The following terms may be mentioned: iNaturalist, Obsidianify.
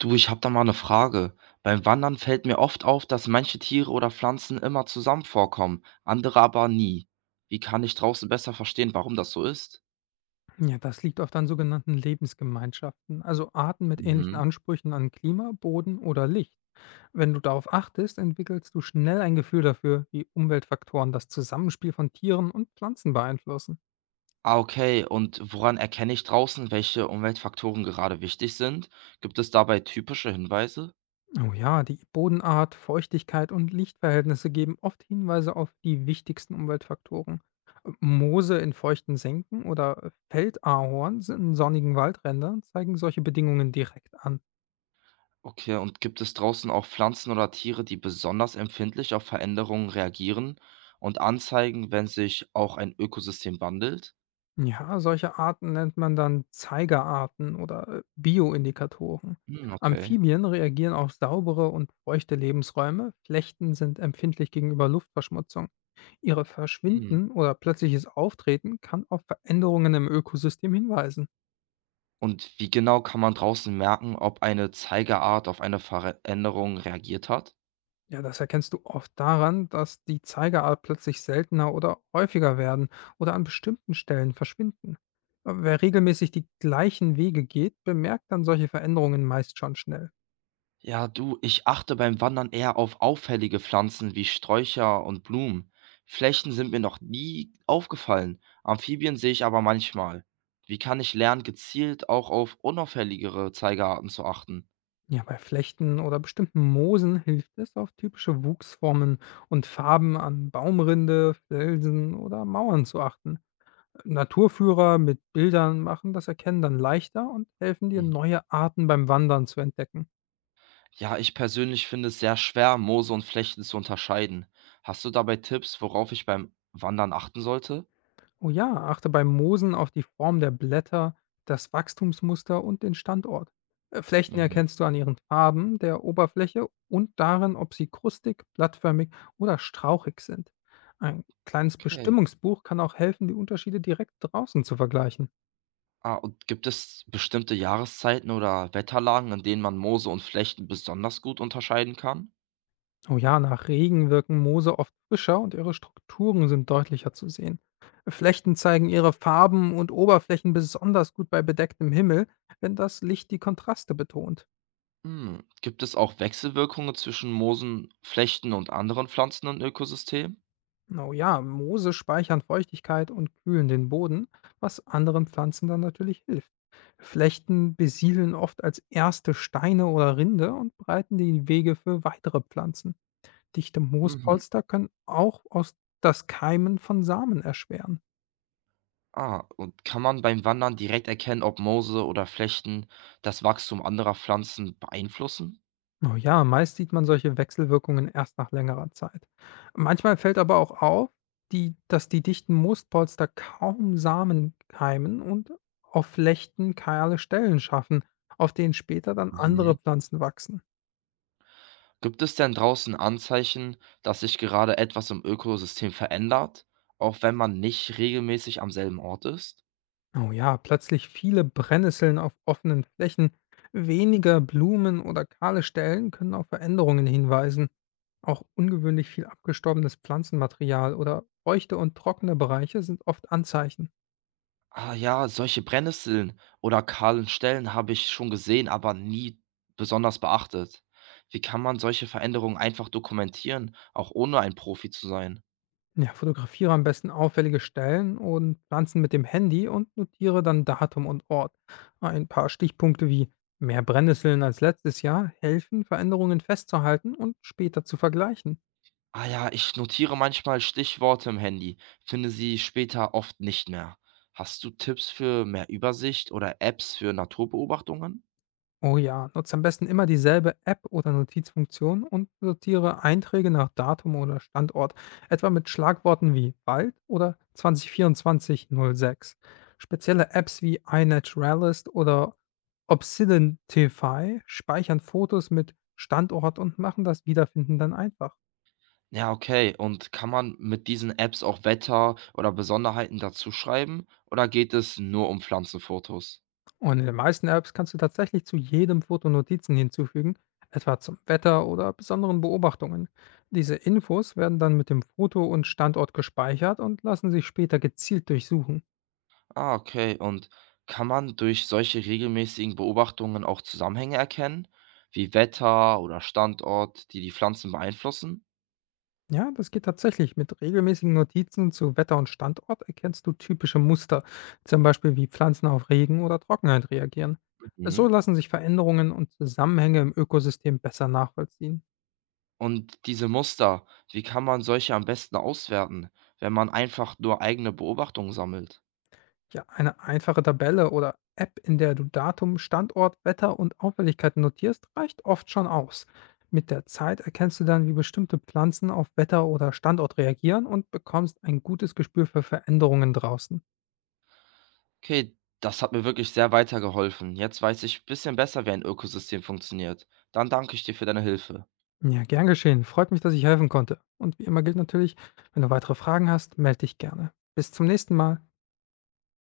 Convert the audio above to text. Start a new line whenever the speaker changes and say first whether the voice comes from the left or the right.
right: Du, ich habe da mal 'ne Frage. Beim Wandern fällt mir oft auf, dass manche Tiere oder Pflanzen immer zusammen vorkommen, andere aber nie. Wie kann ich draußen besser verstehen, warum das so ist?
left: Ja, das liegt oft an sogenannten Lebensgemeinschaften, also Arten mit ähnlichen
right: Mhm.
left: Ansprüchen an Klima, Boden oder Licht. Wenn du darauf achtest, entwickelst du schnell ein Gefühl dafür, wie Umweltfaktoren das Zusammenspiel von Tieren und Pflanzen beeinflussen.
right: Ah, okay. Und woran erkenne ich draußen, welche Umweltfaktoren gerade wichtig sind? Gibt es dabei typische Hinweise?
left: Oh ja, die Bodenart, Feuchtigkeit und Lichtverhältnisse geben oft Hinweise auf die wichtigsten Umweltfaktoren. Moose in feuchten Senken oder Feldahorn in sonnigen Waldrändern zeigen solche Bedingungen direkt an.
right: Okay, und gibt es draußen auch Pflanzen oder Tiere, die besonders empfindlich auf Veränderungen reagieren und anzeigen, wenn sich auch ein Ökosystem wandelt?
left: Ja, solche Arten nennt man dann Zeigerarten oder Bioindikatoren.
right: Hm, okay.
left: Amphibien reagieren auf saubere und feuchte Lebensräume, Flechten sind empfindlich gegenüber Luftverschmutzung. Ihre
right: Hm.
left: Verschwinden oder plötzliches Auftreten kann auf Veränderungen im Ökosystem hinweisen.
right: Und wie genau kann man draußen merken, ob eine Zeigerart auf eine Veränderung reagiert hat?
left: Ja, das erkennst du oft daran, dass die Zeigerart plötzlich seltener oder häufiger werden oder an bestimmten Stellen verschwinden. Wer regelmäßig die gleichen Wege geht, bemerkt dann solche Veränderungen meist schon schnell.
right: Ja, du, ich achte beim Wandern eher auf auffällige Pflanzen wie Sträucher und Blumen. Flechten sind mir noch nie aufgefallen. Amphibien sehe ich aber manchmal. Wie kann ich lernen, gezielt auch auf unauffälligere Zeigerarten zu achten?
left: Ja, bei Flechten oder bestimmten Moosen hilft es, auf typische Wuchsformen und Farben an Baumrinde, Felsen oder Mauern zu achten. Naturführer mit Bildern machen das Erkennen dann leichter und helfen dir,
right: Mhm.
left: neue Arten beim Wandern zu entdecken.
right: Ja, ich persönlich finde es sehr schwer, Moose und Flechten zu unterscheiden. Hast du dabei Tipps, worauf ich beim Wandern achten sollte?
left: Oh ja, achte beim Moosen auf die Form der Blätter, das Wachstumsmuster und den Standort. Flechten
right: Mhm.
left: erkennst du an ihren Farben, der Oberfläche und darin, ob sie krustig, blattförmig oder strauchig sind. Ein kleines
right: Okay.
left: Bestimmungsbuch kann auch helfen, die Unterschiede direkt draußen zu vergleichen.
right: Ah, und gibt es bestimmte Jahreszeiten oder Wetterlagen, in denen man Moose und Flechten besonders gut unterscheiden kann?
left: Oh ja, nach Regen wirken Moose oft frischer und ihre Strukturen sind deutlicher zu sehen. Flechten zeigen ihre Farben und Oberflächen besonders gut bei bedecktem Himmel, wenn das Licht die Kontraste betont.
right: Hm. Gibt es auch Wechselwirkungen zwischen Moosen, Flechten und anderen Pflanzen und Ökosystemen?
left: Oh ja, Moose speichern Feuchtigkeit und kühlen den Boden, was anderen Pflanzen dann natürlich hilft. Flechten besiedeln oft als erste Steine oder Rinde und breiten die Wege für weitere Pflanzen. Dichte
right: Mhm.
left: Moospolster können auch aus das Keimen von Samen erschweren.
right: Ah, und kann man beim Wandern direkt erkennen, ob Moose oder Flechten das Wachstum anderer Pflanzen beeinflussen?
left: Oh ja, meist sieht man solche Wechselwirkungen erst nach längerer Zeit. Manchmal fällt aber auch auf, dass die dichten Moostpolster kaum Samen keimen und auf Flechten kahle Stellen schaffen, auf denen später dann andere
right: Mhm.
left: Pflanzen wachsen.
right: Gibt es denn draußen Anzeichen, dass sich gerade etwas im Ökosystem verändert, auch wenn man nicht regelmäßig am selben Ort ist?
left: Oh ja, plötzlich viele Brennnesseln auf offenen Flächen, weniger Blumen oder kahle Stellen können auf Veränderungen hinweisen. Auch ungewöhnlich viel abgestorbenes Pflanzenmaterial oder feuchte und trockene Bereiche sind oft Anzeichen.
right: Ah ja, solche Brennnesseln oder kahlen Stellen habe ich schon gesehen, aber nie besonders beachtet. Wie kann man solche Veränderungen einfach dokumentieren, auch ohne ein Profi zu sein?
left: Ja, fotografiere am besten auffällige Stellen und Pflanzen mit dem Handy und notiere dann Datum und Ort. Ein paar Stichpunkte wie mehr Brennnesseln als letztes Jahr helfen, Veränderungen festzuhalten und später zu vergleichen.
right: Ah ja, ich notiere manchmal Stichworte im Handy, finde sie später oft nicht mehr. Hast du Tipps für mehr Übersicht oder Apps für Naturbeobachtungen?
left: Oh ja, nutze am besten immer dieselbe App oder Notizfunktion und sortiere Einträge nach Datum oder Standort, etwa mit Schlagworten wie Wald oder 2024-06. Spezielle Apps wie iNaturalist oder Obsidianify speichern Fotos mit Standort und machen das Wiederfinden dann einfach.
right: Ja, okay. Und kann man mit diesen Apps auch Wetter oder Besonderheiten dazu schreiben? Oder geht es nur um Pflanzenfotos?
left: Und in den meisten Apps kannst du tatsächlich zu jedem Foto Notizen hinzufügen, etwa zum Wetter oder besonderen Beobachtungen. Diese Infos werden dann mit dem Foto und Standort gespeichert und lassen sich später gezielt durchsuchen.
right: Ah, okay. Und kann man durch solche regelmäßigen Beobachtungen auch Zusammenhänge erkennen, wie Wetter oder Standort, die die Pflanzen beeinflussen?
left: Ja, das geht tatsächlich. Mit regelmäßigen Notizen zu Wetter und Standort erkennst du typische Muster, zum Beispiel wie Pflanzen auf Regen oder Trockenheit reagieren. So
right: Mhm.
left: lassen sich Veränderungen und Zusammenhänge im Ökosystem besser nachvollziehen.
right: Und diese Muster, wie kann man solche am besten auswerten, wenn man einfach nur eigene Beobachtungen sammelt?
left: Ja, eine einfache Tabelle oder App, in der du Datum, Standort, Wetter und Auffälligkeiten notierst, reicht oft schon aus. Mit der Zeit erkennst du dann, wie bestimmte Pflanzen auf Wetter oder Standort reagieren und bekommst ein gutes Gespür für Veränderungen draußen.
right: Okay, das hat mir wirklich sehr weitergeholfen. Jetzt weiß ich ein bisschen besser, wie ein Ökosystem funktioniert. Dann danke ich dir für deine Hilfe.
left: Ja, gern geschehen. Freut mich, dass ich helfen konnte. Und wie immer gilt natürlich, wenn du weitere Fragen hast, melde dich gerne. Bis zum nächsten Mal.